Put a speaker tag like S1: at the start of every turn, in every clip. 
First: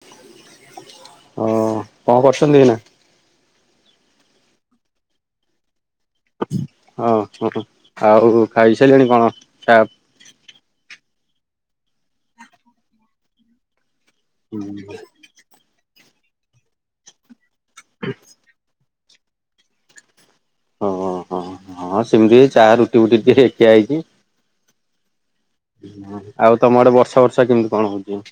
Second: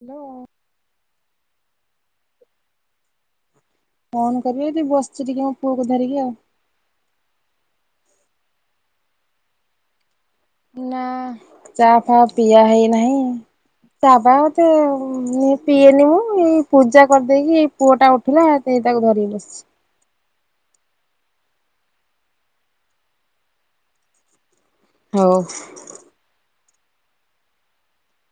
S1: Hello?
S2: ହଁ କଣ କରୁଛନ୍ତି ଏଇନା?
S1: କଣ କରିବି ଏଇଠି ବସଚି ଟିକେ ମୋ ପୁଅକୁ ଧରିକି ଆଉ।
S2: ଅ ହଁ ଆଉ ଖାଇସାଇଲେଣି କଣ ତା
S1: ନା ଚା ଫା ପିଆ ହେଇନାହିଁ। ତା ବାଦ ମୁଁ ପିଏନି ମ ଏଇ ପୂଜା କରିଦେଇକି ଏଇ ପୁଅଟା ଉଠିଲା ଟିକେ ତାକୁ ଧରିକି ବସଚି।
S2: ଓହୋ ହଁ ସେମିତି ଚାହା ରୁଟି ଫୁଟି ଟିକେ ଖିଆ ହେଇଚି।
S1: ହୋଉ।
S2: ହଁ ଆଉ ତମ ଆଡେ ବର୍ଷା ଫର୍ଷା କେମିତି କଣ ହୋଉଚି?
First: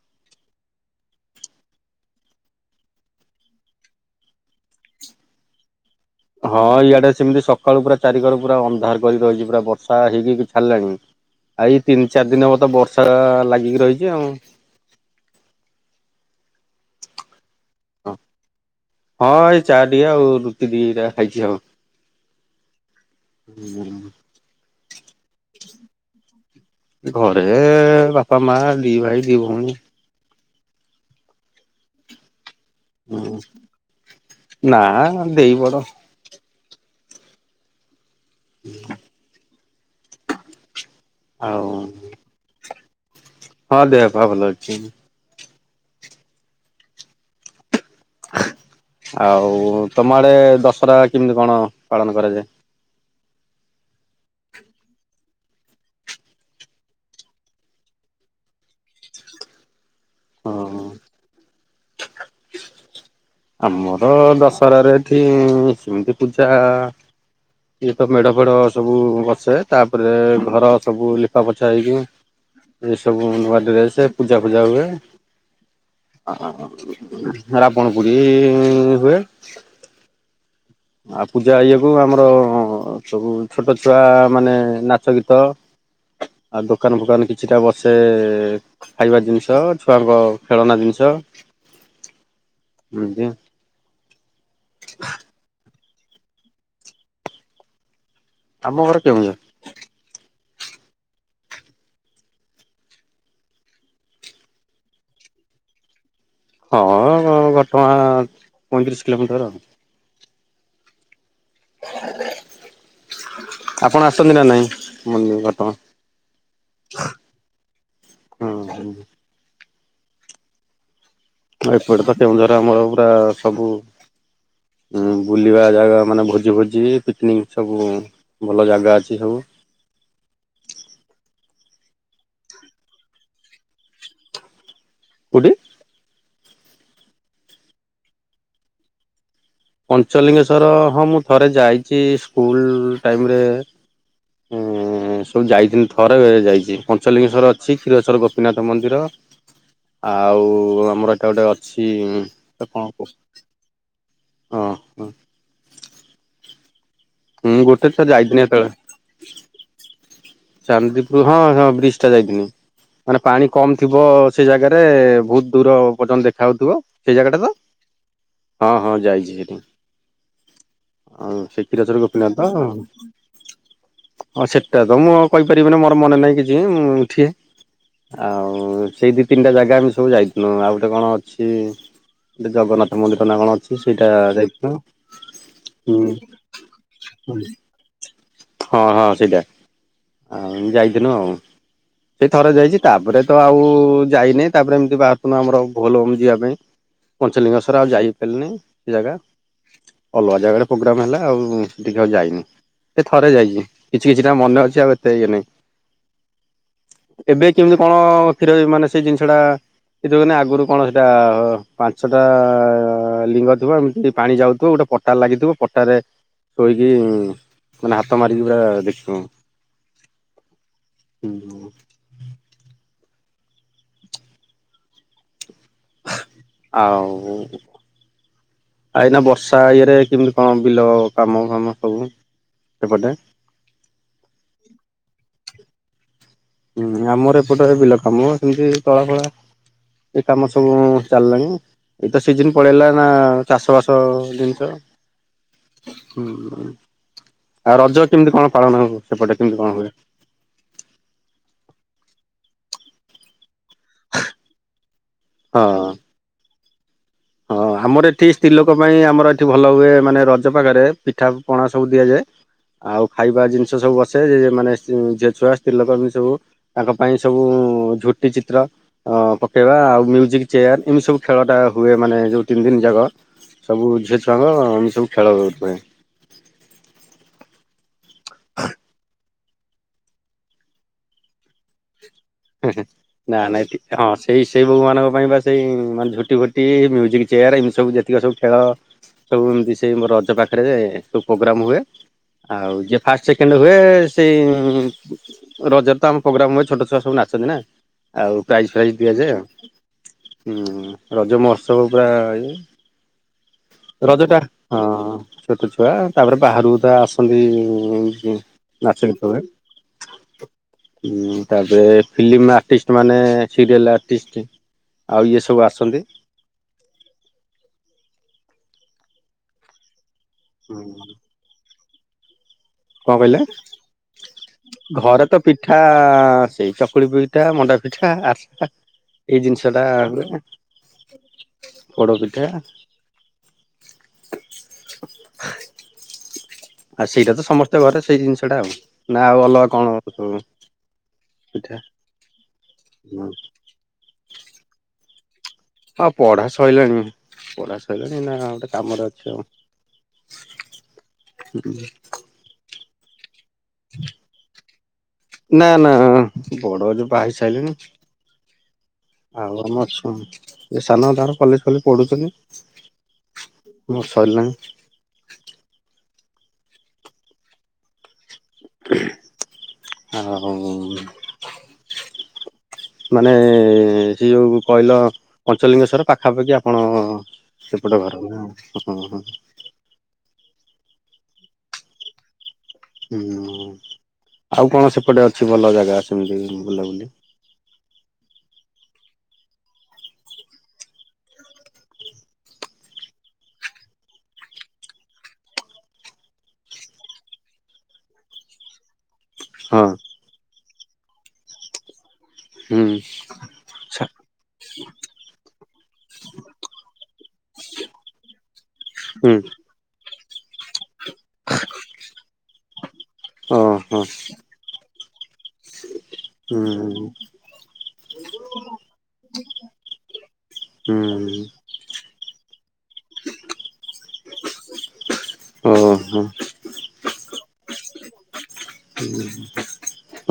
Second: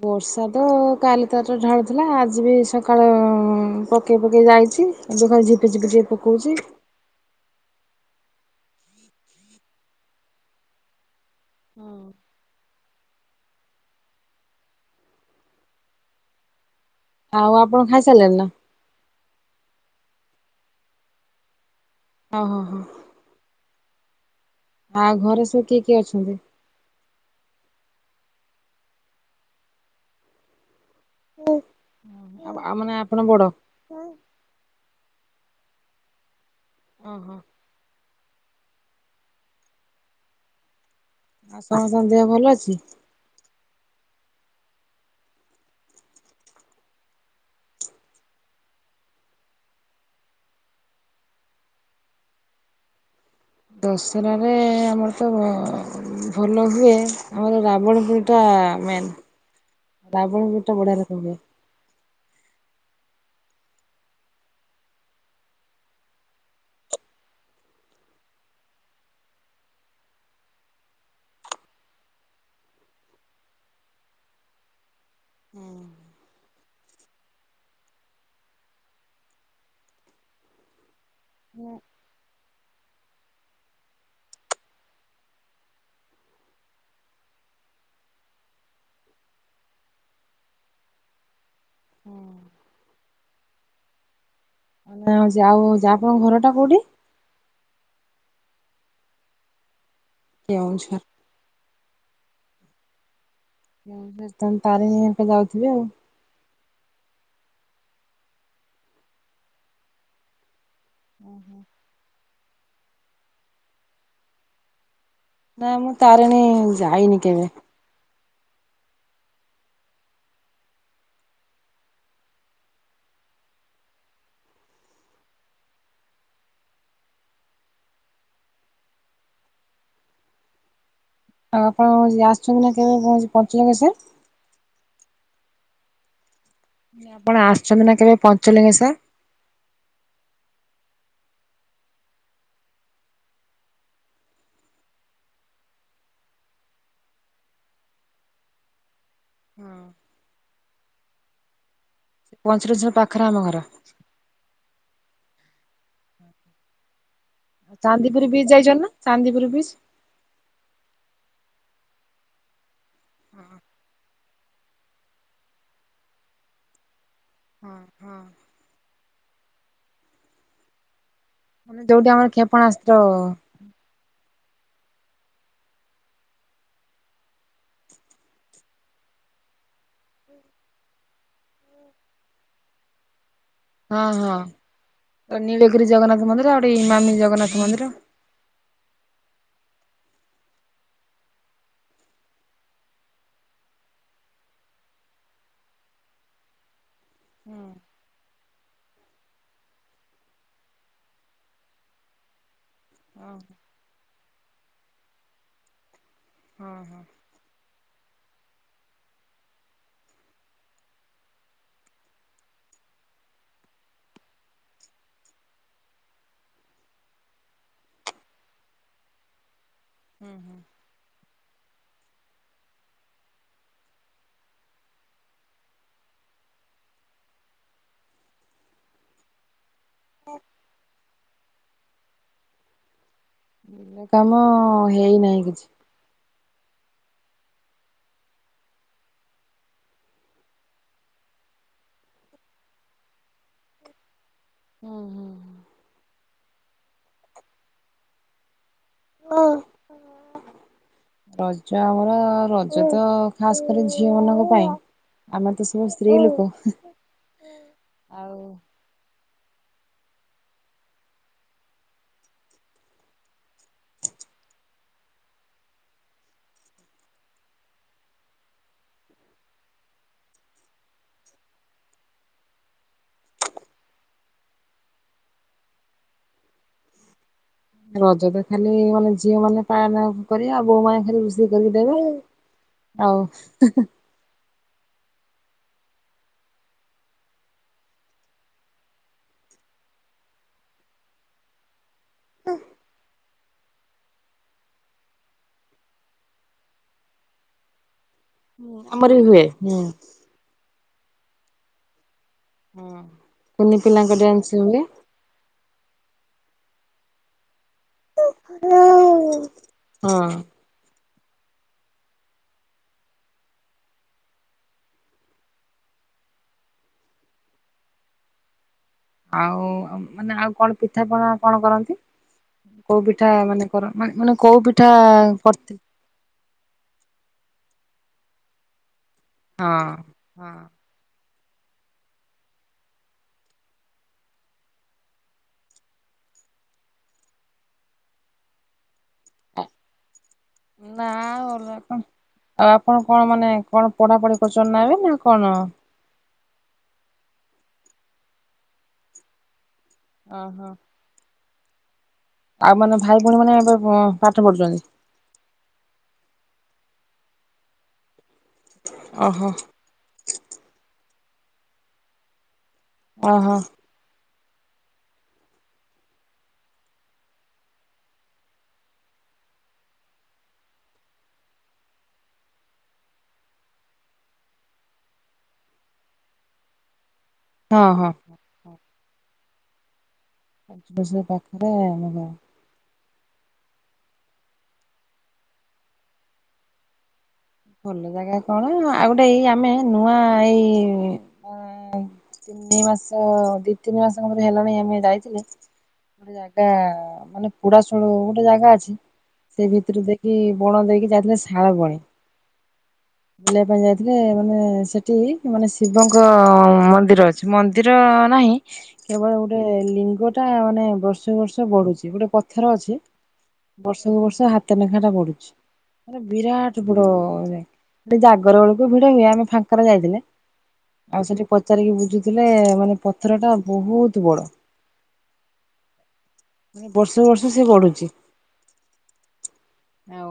S1: ବର୍ଷା ତ କାଲି ତାର ଢାଳିଥିଲା ଆଜି ବି ସକାଳ ପକେଇ ପକେଇ ଯାଇ ହେଇଚି ଏବେ କଣ ଝିପି ଝିପି ଟିକେ ପକଉଛି।
S2: ହଁ ଇଆଡେ ସେମିତି ସ ସକାଳୁୁ ପୁରା ଚାରିକର ପୁର ଅନ୍ଧାର କରି ରହିଚି ପୁରା ବର୍ଷା ହେଇକିି ହେଇକି ଛାଡିଲାଣି। ଆ ଏଇ ତିନ ଚାରି ଦିନ ହେବତ ବର୍ଷା ଲାଗିକି ରହିଚି ଆଉ।
S1: [unintelligible] ଆଉ ଆପଣ ଖାଇସାରିଲେଣି ନା?
S2: ହଁ ଏଇ ଚାଆ ଟିକେ ଆଉ ରୁଟି ଦିଇଟା ଖାଇଚି ଆଉ।
S1: ଅହ ହଁ।
S2: ଉଁ ନା
S1: ଆଉ ଘରେ ସବୁ କିଏ କିଏ ଅଛନ୍ତି?
S2: ଘରେ ବାପା, ମା, ଦିଭାଇ, ଦିଭୋଉଣୀ।
S1: ମୁଁ ଅହଁ।
S2: ଅଁ ନା ମୋ ଦେଇ ବଡ।
S1: ଓହୋ।
S2: ହ।
S1: ଆଉ ସମସ୍ତଙ୍କ ଦେହ ଭଲଅଛି?
S2: ହଁ ଦେହପା ଭଲଅଛି। ଆଉ ତମ ଆଡେ ଦଶରା କେମିତି କଣ ପାଳନ କରାଯାଏ?
S1: ଦଶରାରେ ଆମର ତ ଭ-ଭଲହୁଏ ଆମର ରାବଣପୋଡିଟା ଟା ମେନ୍ ରାବଣପୋଡିଟା
S2: ହଁ
S1: ବଢିଆ ରକମ ହୁଏ।
S2: ଆମର ଦଶହରାରେ ଏଠି ସେମତି ପୂଜା ଇଏ ତ ମେଢ ଫେଢ ସବୁ ବସେ ତାପରେ ଘର ସବୁ ଲିପା ପୋଛା ହେଇକି ଏ ସବୁ ନୂଆ ଡ୍ରେସେ ପୂଜା ଫୂଜା ହୁଏ। ରାବଣପୋଡି ହୁଏ। ଆଉ ପୂଜା ଇଏକୁ ଆମର ସବୁ ଛୋଟ ଛୁଆମାନେ ନାଚ ଗୀତ ଆଉ ଦୋକାନ ଫୋକାନ କିଛିଟା ବସେ ଖାଇବା ଜିନଷ ଛୁଆଙ୍କ ଖେଳନା ଜିନଷ।
S1: ହଁ।
S2: ବୁଁ ଯେ।
S1: ମାନେ ଆଉ ହଉଚି ଆପଣଙ୍କ ଘରଟା କୋଉଠି?
S2: ଆମ ଘର କେଉଁଝର।
S1: କେ ଆଉଛ। ତମେ ତାରିଣୀ ଆକା ଯାଉଥିବେ ଆଉ।
S2: ହଁ ଘଟଗାଁ ପଇଁତିରିଶ କିଲୋମିଟର ଆ।
S1: ଓୁ ହୋ।
S2: ଆପଣ ଆସନ୍ତି ନା ନାଇଁ? ମନ୍ଦି
S1: ନା
S2: ଘଟଗାଁ?
S1: ମୁଁ ତାରିଣୀ ଯାଇନି କେବେ।
S2: ହଁ [inaudible] ଏପଟେ ତ କେଉଁଝର ଆମର ପୁରା ସବୁ ବୁଲିବା ଜାଗା ମାନେ ଭୋଜି ଭୋଜି ପିକନିକ ସବୁ ଭଲ ଜାଗା ଅଛି ସବୁ।
S1: [inaudible] ଆଉ ଆପଣ ଆସୁଚନ୍ତି ନା କେବେ ପ ପଞ୍ଚୁଲିଙ୍ଗେଶ୍ୱର୍?
S2: କୋଉଠି?
S1: ଆପଣ ଆସିଚନ୍ତି ନା କେବେ ପଞ୍ଚଲିଙ୍ଗେଶ୍ୱର?
S2: ପଞ୍ଚଲିଙ୍ଗେଶ୍ଵର ହଁ ମୁଁ ଥରେ ଯାଇଚି ସ୍କୁଲ ଟାଇମରେ। ଉଁ ସବୁ ଯାଇଚନ୍ତି ଥରେ ଯାଇଚି ପଞ୍ଚଲିଙ୍ଗେଶ୍ଵର ଅଛି କ୍ଷୀରଚୋରା ଗୋପୀନାଥ ମନ୍ଦିର।
S1: [inaudible]
S2: ଆଉ ଆମର ଏଟା ଗୋଟେ ଅଛି ତାକୁ କଣ
S1: ପଞ୍ଚଲିଙ୍ଗେଶ୍ୱର
S2: କହୁ
S1: ପାଖରେ ଆମ ଘର।
S2: ହଁ ହଁ। ମୁଁ ଗୋଟେ ଥର
S1: ଚାନ୍ଦିପୁର
S2: ଯାଇଥିଲିନି
S1: ବିଚ୍ ଯାଇଛନ୍ତି ନା ଚାନ୍ଦିପୁର ବିଚ୍?
S2: ସେତେବେଳେ ଚାନ୍ଦି ହଁ ହଁ ବ୍ରିଜ ଟା ଯାଇଥିଲି। ମାନେ ପାଣି କମ ଥିବ ସେ ଜାଗାରେ ବହୁତ ଦୂର ପର୍ଯ୍ୟନ୍ତ ଦେଖାଯାଉଥିବ ସେଇ ଜାଗାଟା ତ?
S1: ହଁ ହଁ
S2: ହଁ ହଁ ଯାଇଚି ସେଠି। ଅ
S1: ମାନେ
S2: କ୍ଷୀରଚୋରା
S1: ଯୋଉଠି ଆମର
S2: ଗୋପିନାଥ।
S1: କ୍ଷେପଣାସ୍ତ୍ର
S2: ହଁ ସେଟା ତ ମୁଁ ଆଉ କହିପାରିବିିନି, ମୋର ମନେ ନାହିଁ କିଛି ମୁଁ ଉଠେ ଆଉ ସେଇ ଦି ତିନିଟା ଜାଗା ଆମେ ସବୁ ଯାଇଥିଲୁ ଆଉ ଗୋଟେ କଣ ଅଛି ଗୋଟେ ଜଗନ୍ନାଥ ମନ୍ଦିର ନା କଣ ଅଛି।
S1: ହଁ
S2: ସେଇଟା ଯାଇଥିଲୁ।
S1: ହଁ ନିୀଳଗରି ଜଗନ୍ନାଥ
S2: ହୁଁ
S1: ମନ୍ଦିର ଅ ଇମାମି ଜଗନ୍ନାଥ ମନ୍ଦିର ।
S2: ଏଟା ଆଉ ଯାଇଥିଲି ଆଉ। ସେଇ ଥରେ ଯାଇଚି ତାପରେ ତ ଆଉ ଯାଇନହିଁ ତାପରେ ଏମିତି ବାହାରିଥିଲୁ ଆମର ଭୋଲବମ ଯିବା ପାଇଁ। ପଞ୍ଚଲିଙ୍ଗେଶ୍ୱର ଆଉ ଯାଇପାରିଲିନି। ସେ ଜାଗା ଅଲଗା ଜାଗାରେ ପ୍ରୋଗ୍ରାମ ହେଲା। ଆଉ ଟିକେ ଆଉ ଯାଇନି, ସେ ଥରେ
S1: ହଁ
S2: ଯାଇଛି କିଛି କିଛିଟା ମନେ ଅଛି ଆଉ ଏତେ ଇଏ ନାଇଁ।
S1: ହଁ।
S2: ଏବେ କେମିତି କଣ କ୍ଷୀର ମାନେ ସେଇ ଜିନିଷ ଟା ସେଠ କହିଲେ ଆଗରୁ କଣ ସେଇଟା ପାଞ୍ଚଟା ଲିଙ୍ଗ ଥିବ ଏମିତି ପାଣି ଯାଉଥିବ ଗୋଟେ ପଟା ଲାଗିଥିବ ପଟାରେ ଶୋଇକି [inaudible] ମାନେ ହାତ ମାରିକି ପୁରା ଦେଖିବୁ । ହୁଁ। ଆଉ, ଆ ଏଇନା ବର୍ଷା ଇଏ ଟେ କେମିତି କଣ ବିଲ କାମ ଫାମ ସବୁ, ସେପଟେ?
S1: ବିଲ କାମ ହେଇନାହିଁ କିଛି।
S2: ହୁଁ ଆମର ଏପଟରେ ବିଲ କାମ ସେମିତି ତଳା ଫଳା ଏ କାମ ସବୁ ଚାଲିଲାଣି ଏଇତ ସିଜିନ ପଳେଇଲା ନା ଚାଷ ବାସ
S1: ହୁଁ ହୁଁ।
S2: ହୁଁ, ଆଉ ରଜ କେମିତି କଣ ପାଳନ ସେପଟେ କେମିତି କଣ ହୁଏ?
S1: ରଜ ଆମର ରଜ ତ ଖାସ କରି ଝିଅ ମାନଙ୍କ ପାଇଁ ଆମେ ତ ସବୁ
S2: ହଁ।
S1: ସ୍ତ୍ରୀ ଲୋକ।
S2: ହଁ ଆମର ଏଠି
S1: ଆଉ
S2: ସ୍ତ୍ରୀ ଲୋକ ପାଇଁ ଆମର ଏଠି ଭଲ ହୁଏ ମାନେ ରଜ ପାଖରେ ପିଠା ପଣା ସବୁ ଦିଆଯାଏ। ଆଉ ଖାଇବା ଜିନିଷ ସବୁ ବସେ ଯେ ମାନେ ଝିଅ ଛୁଆ ସ୍ତ୍ରୀ ଲୋକ ଏ ସବୁ ତାଙ୍କ ପାଇଁ ସବୁ ଉ ଝୋଟି ଚିତ୍ର ଅ ପକେଇବା ଆଉ ମ୍ୟୁଜିକ ଚେୟାର ଏମିତି ସବୁ ଖେଳଟା ହୁଏ ମାନେ ଯେଉଁ ତିନି ଦିନି ଯାକ ସବୁ ଝିଅ ଛୁଆଙ୍କ ଏମି ସବୁ ଖେଳ ହୁଏ।
S1: [inaudible] ରଜ ତ ଖାଲି ମାନେ ଝିଅ ମାନେ ପାଳନ କରିବା ଆଉ ବୋଉ ମାନେ ଖାଲି ରୋଶେଇ କରିକି ଦେବେ ଆଉ।
S2: ହିଁ ହିଁ ନା ନାଇଁ ହଁ ସେଇ ସେଇ ବୋଉ ମାନଙ୍କ ପାଇଁ ବା ସେଇ ମାନେ ଝୋଟି ଫୋଟି ମ୍ୟୁଜିକ ଚେୟାର ଏମିତି ସବୁ ଯେତିକି ସବୁ ଖେଳ ସବୁ ଏମତି ସେଇ ମୋ ରଜ ପାଖରେ ସବୁ ପ୍ରୋଗ୍ରାମ ହୁଏ ଆଉ ଯିଏ ଫାଷ୍ଟ ସେକେଣ୍ଡ ହୁଏ ସେଇ ରଜରେ ତ ଆମ ପ୍ରୋଗ୍ରାମ ହୁଏ ଛୋଟ ଛୁଆ ସବୁ ନାଚ ଅଛନ୍ତି ନା ଆଉ ପ୍ରାଇଜ ଫ୍ରାଇଜ ଦିଆଯାଏ
S1: ସେ
S2: ଆଉ
S1: ହୁଁ
S2: ହୁଁ ରଜ ମହୋତ୍ସବ ପୁରା ଇଏ
S1: କୁନି ପିଲାଙ୍କ
S2: ରଜ ଟା
S1: ଡ୍ୟାନ୍ସ
S2: ହଁ
S1: ହୁଏ।
S2: ଛୋଟ ଛୁ ଛୁଆ ତାପରେ ବାହାରୁ ତା ଆସନ୍ତି । ଉ ଉ ନାଚ ଗୀତ ହୁଏ
S1: ହଁ
S2: ଉ ତା ପରେ ଫିଲ୍ମ ଆର୍ଟିଷ୍ଟ ମାନେ ସିରିଏଲ ଆର୍ଟିଷ୍ଟ ଆଉ ଇଏ ସବୁ ଆସନ୍ତି
S1: [inaudible] ଆଉ ମାନେ ଆଉ କଣ ପିଠାପଣା କଣ କରନ୍ତି? କୋଉ
S2: କଣ
S1: ପିଠା
S2: କହିଲେ
S1: ମାନେ କର ମାନେ ମାନେ କୋଉ ପିଠା
S2: ଘରେ ତ
S1: କରିଥିଲେ?
S2: ପିଠା ସେଇ ଚକୁଳି ପିଠା ମଣ୍ଡା ପିଠା ଆରସା ଏଇ
S1: ହଁ
S2: ଜିନିଷ ଟା
S1: ହଁ।
S2: ପୋଡ ପିଠା ଆଉ ସେଇଟା ତ ସମସ୍ତେ ଘରେ ସେଇ ଜିନିଷଟା ଆଉ ନା ଆଉ ଅଲଗା କଣ ସବୁ
S1: ନା ଅଲଗା
S2: ପିଠା
S1: କଣ ଆଉ ଆପଣ କଣ ମାନେ କଣ ପଢା ପଢି କରୁଛନ୍ତି ନ ଏବେ ନା କଣ?
S2: ହଁ ପଢା ସରିଲାଣି ପଢା ସରିଲାଣି ନା ଗୋଟେ କାମରେ ଅଛି ଆଉ ।
S1: ଓ ହୋ
S2: ହୁଁ
S1: ଆଉ ମାନ ଭାଇ ଭଉଣୀ ମାନେ ଏବେ ପାଠ ପଢୁଛନ୍ତି
S2: ନା ନା ବଡଜ ବାହା ହେ ସାରିଲଣି
S1: ଓହୋ
S2: ଆଉ ଆମ ସ ସାନ ତାର କଲେଜ ଫଲେଜ୍ ପଢୁଛନ୍ତି
S1: ଓହୋ
S2: ମୋର ସରିଲାଣି ଆଉ ମାନେ ସେ ଯୋଉ କହିଲ ପଞ୍ଚଲିଙ୍ଗେଶ୍ୱଵର ପାଖାପାଖି ଆପଣ
S1: ହଁ
S2: ସେପଟେ
S1: ହଁ।
S2: ଘର ନାଁ ହଁ ହଁ
S1: ପାଞ୍ଚ ବଷର ପାଖରେ ଆମ
S2: ହୁଁ ଆଉ କଣ ସେପଟେ ଅଛି ଭଲ ଜାଗା ସେମିତି ବୁଲାବୁଲି
S1: ଭଲ ଜାଗା କଣ ଆଉ ଗୋଟେ ଏଇ ଆମେ ନୂଆ ଏଇ ତିନି ମାସ ଦି ତିନି ମାସଙ୍କରେ ହେଲାଣି ଆମେ ଯାଇଥିଲୁ ଗୋଟେ ଜାଗା ମାନେ ପୁଡାସଳ ଗୋଟେ ଜାଗା ଅଛି ସେ
S2: ହଁ
S1: ଭିତରୁ ଦେଇକି ବଣ ଦେଇକି ଯାଇଥିଲେ ସାଳ ବଣ
S2: ହୁଁ
S1: ବୁଲିବା ପାଇଁ
S2: ଆଛା
S1: ଯାଇଥିଲେ ମାନେ ସେଠି ମାନେ ଶିବଙ୍କ ମନ୍ଦିର ଅଛି ମନ୍ଦିର ନା ହିଁ କେବଳ
S2: ହୁଁ
S1: ଗୋଟେ ଲିଙ୍ଗ ଟା ମାନେ ବର୍ଷକୁ ବର୍ଷ ବଢୁଛି ଗୋଟେ ପଥର ଅଛି
S2: ଓହୋ
S1: ବର୍ଷକୁ ବର୍ଷ ହାତ ଲେଖା ଟା ବଢୁଛି ମାନେ
S2: ହୁଁ
S1: ବିରାଟ ବଡ ଜା ହେଟି ଜାଗର ବେଳକୁ ଭିଡ ହୁଏ ଆମେ ଫାଙ୍କରା ଯାଇଥିଲେ ଆଉ
S2: ହୁଁ।
S1: ସେଠି ପଚାରିକି ବୁଝୁଥିଲେ ମାନେ ପଥର ଟା ବହୁତ ବହୁତ ବଡ
S2: ଓହୋ
S1: ମାନେ ବର୍ଷ ବର୍ଷ ସେ ବଢୁଛି
S2: ହୁ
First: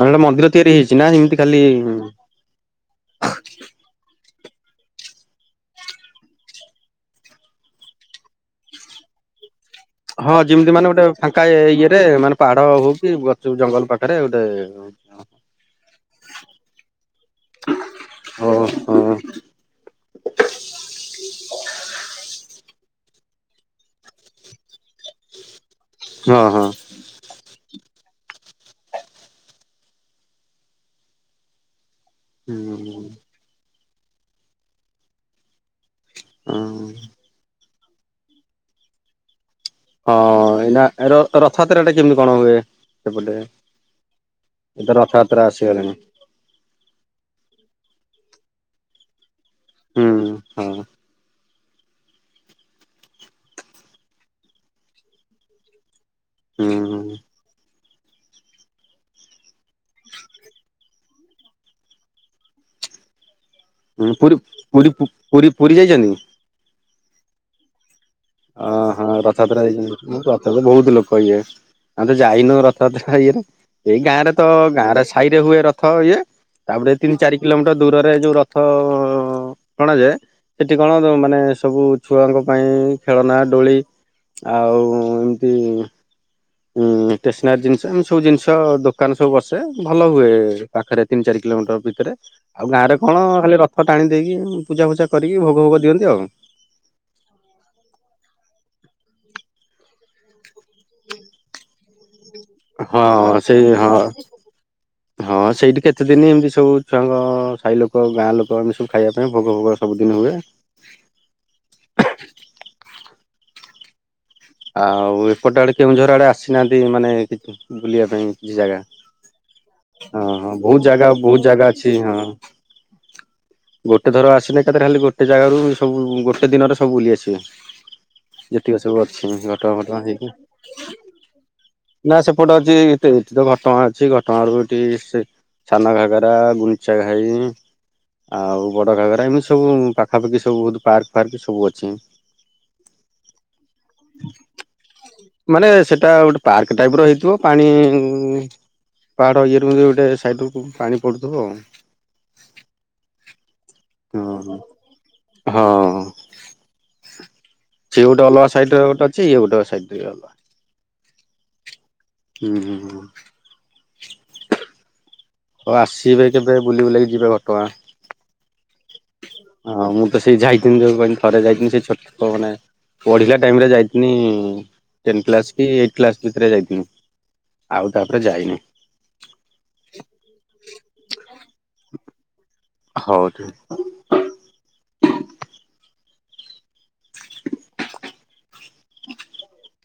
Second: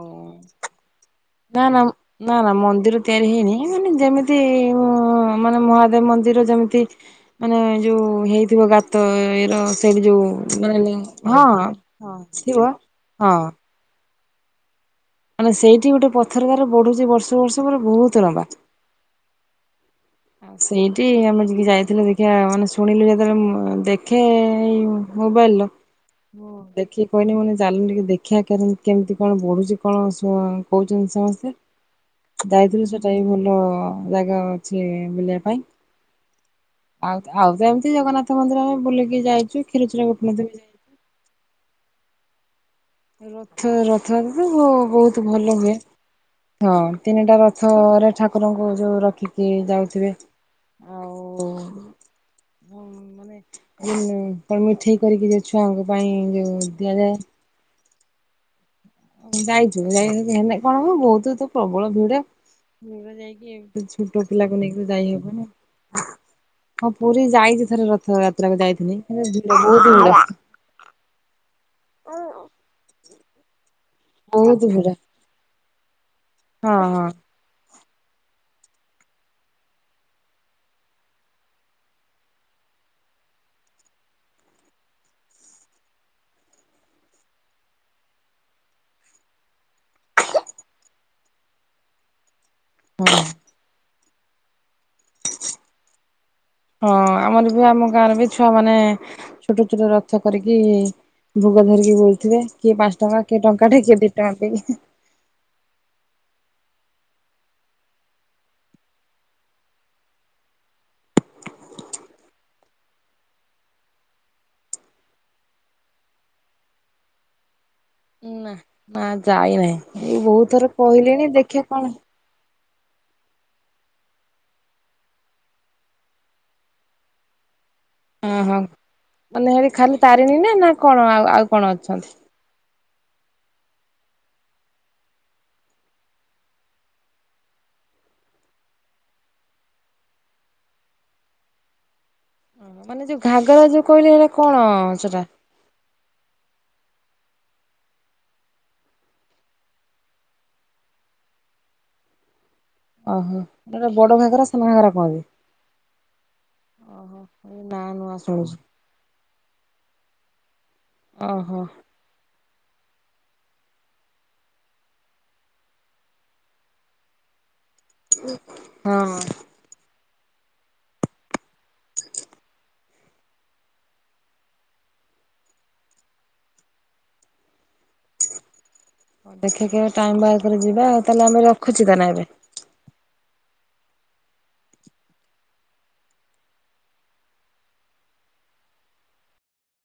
S2: ମାନେଟ ମନ୍ଦିର ତିଆରି ହେଇଛି ନା ଏମତି
S1: ନା ନା ନା ନା ମନ୍ଦିର ତାର ହେଇନାଇ ମାନେ ଯେମିତି ମାନେ ମହାଦେବ ମନ୍ଦିର ଯେମିତି ମାନେ ଯୋଉ ହେଇଥିବ ଗା ତ ଏଇର
S2: ହଁ ଯେମିତି ମାନେ ଗୋଟେ ଫାଙ୍କା ଇଏ ରେ
S1: ହଁ
S2: ମାନେ
S1: ଥିବ
S2: ପାହାଡ ହଉ କି
S1: ହଁ
S2: ଗଛ ଜଙ୍ଗଲ ପାଖ ଆରେ ଗୋଟେ
S1: ମାନେ ସେଇଠି ଗୋଟେ ପଥର ତାର ବଢୁଛି ବର୍ଷ ବର୍ଷ ପରେ ବହୁତ ଲମ୍ବା ।
S2: ଓହୋ ହଁ
S1: ଆଉ ସେଇଠି ଆମର ଯିକେ ଯାଇଥିଲେ ଦେଖିବା ମାନେ ଶୁଣିଲୁ ଯେତେବେଳେ ଦେଖେ ଏଇ ମୋବାଇଲ ର ମୁଁ
S2: ହଁ।
S1: ଦେଖି କିଲି ମ ଚାଲ ଟିକେ ଦେଖିବା କେତି କେମିତି କଣ ବଢୁଛି କଣ କହୁଛନ୍ତି ସମସ୍ତେ। ଯଇଥିଲୁ
S2: ହୁଁ
S1: ସେଟା ବି ଭଲ ଜାଗା ଅଛି ବୁଲିବା ପାଇଁ। ଆଉ ଆଉ ତ ଏମିତି ଜଗନ୍ନାଥ ମନ୍ଦିର ଆମେ ବୁଲିକି ଯାଇଛୁ। କ୍ଷୀରଚୋରା ଗୋପୀନାଥ
S2: ହଁ
S1: ବି
S2: ଏଇ
S1: ଯାଇଛୁ।
S2: ରଥଯାତ୍ରା ଟା କେମିତି କଣ ହୁଏ? ସେପଟେ
S1: ରଥ ରଥ ତ
S2: ଏ ତ
S1: ବହୁତ
S2: ରଥଯାତ୍ରା
S1: ଭଲ ହୁଏ।
S2: ଆସିଗଲାଣି
S1: ହଁ ତିନିଟା ରଥରେ ଠାକୁ ଠାକୁରଙ୍କୁ ଯୋଉ ରଖିକି
S2: ହୁଁ
S1: ଯାଉଥିବେ
S2: ହଁ
S1: ଆଉ ମାନେ ମିଠେଇ କରିକି ଯ ଛୁଆଙ୍କୁ ପାଇଁ ଯୋଉ ଦିଆଯାଏ।
S2: ହୁଁ।
S1: ଯାଇଛୁ ଯାଇ କଣ ହ ବହୁତ ତ ପ୍ରବଳ ଭିଡ ଭ ଯାଇ
S2: ଉଁ ପୁରୀ ପୀ
S1: ହବନି।
S2: ପୁରୀ ପୁରୀ ଯାଇଛଛନ୍ତି?
S1: ହଁ ପୁରୀ ଯାଇଛି ଥରେ ର
S2: ଓହଁ ରଥଯାତ୍ରା ଏଇ
S1: ଭିଡ
S2: ରଥଯାତ୍ରା ବହୁତ ଲୋକ ଇଏ ଆମେ ତ ଯାଇନ ରଥଯାତ୍ରା। ଇଏରେ ଏଇ ଗାଁ ରେ ତ
S1: ବହୁତ ଭିଡ।
S2: ଗାଁରେ ସାହି ରେ ହୁଏ ରଥ ଇଏ
S1: ହଁ
S2: ତାପରେ
S1: ହଁ
S2: ତିନି ଚାରି କିଲୋମିଟର ଦୂରରେ ଯୋଉ ରଥ ଅଣାଯାଏ। ସେଠି କଣ ମାନେ ସବୁ ଛୁଆଙ୍କ ପାଇଁ ଖେଳନା ଡୋଳି ଆଉ ଏମିତି ହୁଁ ଷ୍ଟେସନାରୀ ଜିନିଷ ଏମ ସବୁ ଜିନିଷ ଦୋକାନରେ ସବୁ ବସେ ଭଲ ହୁଏ ପାଖରେ ତିନି ଚାରି କି କିଲୋମିଟର ଭିତରେ ଆଉ ଗାଁରେ କଣ ଖାଲି ରଥ ଟାଣି ଦେଇକି ପୂଜା ଫୂଜା କରିକି ଭୋଗ ଭୋଗ ଦିଅନ୍ତି ଆଉ।
S1: ମାନ ଛୋଟ ଛୋଟ ରଥ କରିକି କି ଭୋଗ ଧରିକି ବୋଲଥିବଥିଲେ କିଏ ପାଞ୍ଚ
S2: ହଁ
S1: ଟଙ୍କା କିଏ
S2: ସେଇ
S1: ଟଙ୍କା ଟେ
S2: ହଁ
S1: କିଏ ଦି ଟଙ୍କା ପାଇଁକି
S2: ହଁ ସେଇଠି କେତେ ଦିନ ଏମିତି ସବୁ ଛୁଆଙ୍କ ସାହି ଲୋକ ଗାଁ ଲୋକ ଆମେ ସବୁ ଖାଇବା ପାଇଁ ଭୋଗ ଫୋଗ ସବୁଦିନ ହୁଏ। ଆଉ ଏପଟେ ଆଡେ କେଉଁଝର ଆଡେ ଆସିନାହାନ୍ତି ମାନେ କିଛି ବୁଲିବା ପାଇଁ
S1: ନା।
S2: କିଛି ଜାଗା।
S1: ନା ଯାଇନାହିଁ ମୁ
S2: ହଁ
S1: ବହୁତ
S2: ହଁ
S1: ଥର
S2: ଜାଗା
S1: କହିଲିଣି
S2: ବହୁତ
S1: ଦେଖିବା
S2: ଜାଗା ଅଛି
S1: କଣ
S2: ହଁ। ଗୋଟେ ଥର ଆସିଲେ କାଥରେ ଖାଲି ଗୋଟେ ଜାଗାାରୁ ସବୁ ଗୋଟେ ଦିନରେ ସବୁ ବୁଲିଆସିବେ।
S1: ହଁ ହଁ।
S2: ଯେତିକି ସବୁ ଅଛି
S1: ମାନେ ହେଠି
S2: ଘଟ
S1: ଖାଲି
S2: ଫଟ ହେଇକି
S1: ତାରିଣୀ ନା ନା କଣ ଆଉ ଆଉ କଣ ଅଛନ୍ତି?
S2: ନା ସେପଟ ଏଠି ତ ଘଟଣା ଅଛି ଘଟଣାୁ ଏଠି ସେ ଛାନ ଘାଗରା ଗୁଞ୍ଚା ଘାଇ। ଆଉ ବଡ ଘାଗରା ଏମିତି ସବୁ ପାଖାପାଖି ସବୁ ବହୁତ ପାର୍କ ଫାର୍କ ସବୁ ଅଛି।
S1: ଓ ମାନେ ଯୋଉ ଘାଗରା ଯୋଉ କହିଲେ ଏଇଟା କଣ ସେଟା?
S2: ଟା ଗୋଟେ ପାର୍କ ଟାଇପ ର ହେଇଥିବ ପାଣି ପାହାଡ ଇଏରେ ମଧ୍ୟ ଗୋଟେ ସାଇଡ ରୁ ପାଣି ପଡୁଥିବ ଆଉ।
S1: ଓହୋ। ଯୋଉଟା ବଡ
S2: ହଁ
S1: ଘାଗରା
S2: ହଁ।
S1: ସେନା ଭଙ୍କରା କୁହନ୍ତି
S2: ହଁ
S1: ଓହୋ। ନା
S2: ସିଏ
S1: ନୂଆ
S2: ଗୋଟେ ଅଲଗା
S1: ଶୁଣୁଛି
S2: ସାଇଟ ରେ ଗୋଟେ ଅଛି ଇଏ ଗୋଟେ ସାଇଟ ରେ ଅଲଗା।
S1: ଓହୋ।
S2: ହୁଁ ହୁଁ। ହଉ ଆସିବେ କେବେ ବୁଲି ବୁଲାକି ଯିବେ ଘଟଗାଁ।
S1: ହଁ।
S2: ହଁ ମୁଁ ତ ସେଇ ଯାଇଛନ୍ତି ଯୋଉ ପାଇଁ ଥରେ ଯାଇଛନ୍ତି ସେ ଛୋଟ ମାନେ ପଢିଲା ଟାଇମରେ ଯାଇଥି ଟେନ କ୍ଲାସ କି ଟେନ କ୍ଲାସ ଭିତରେ ଯାଇଥିଲୁ। ଆଉ ତପରେ ଯାଇନି।
S1: ହଉ ଦେଖିଆ କେବେ ଟାଇମ ବାହାର କରିକି ଯିବା ଆଉ ତାହେଲେ ଆମେ ରଖୁଚି ତାହାଲେ ଏବେ।
S2: ହଉ ଠିକ [inaudible]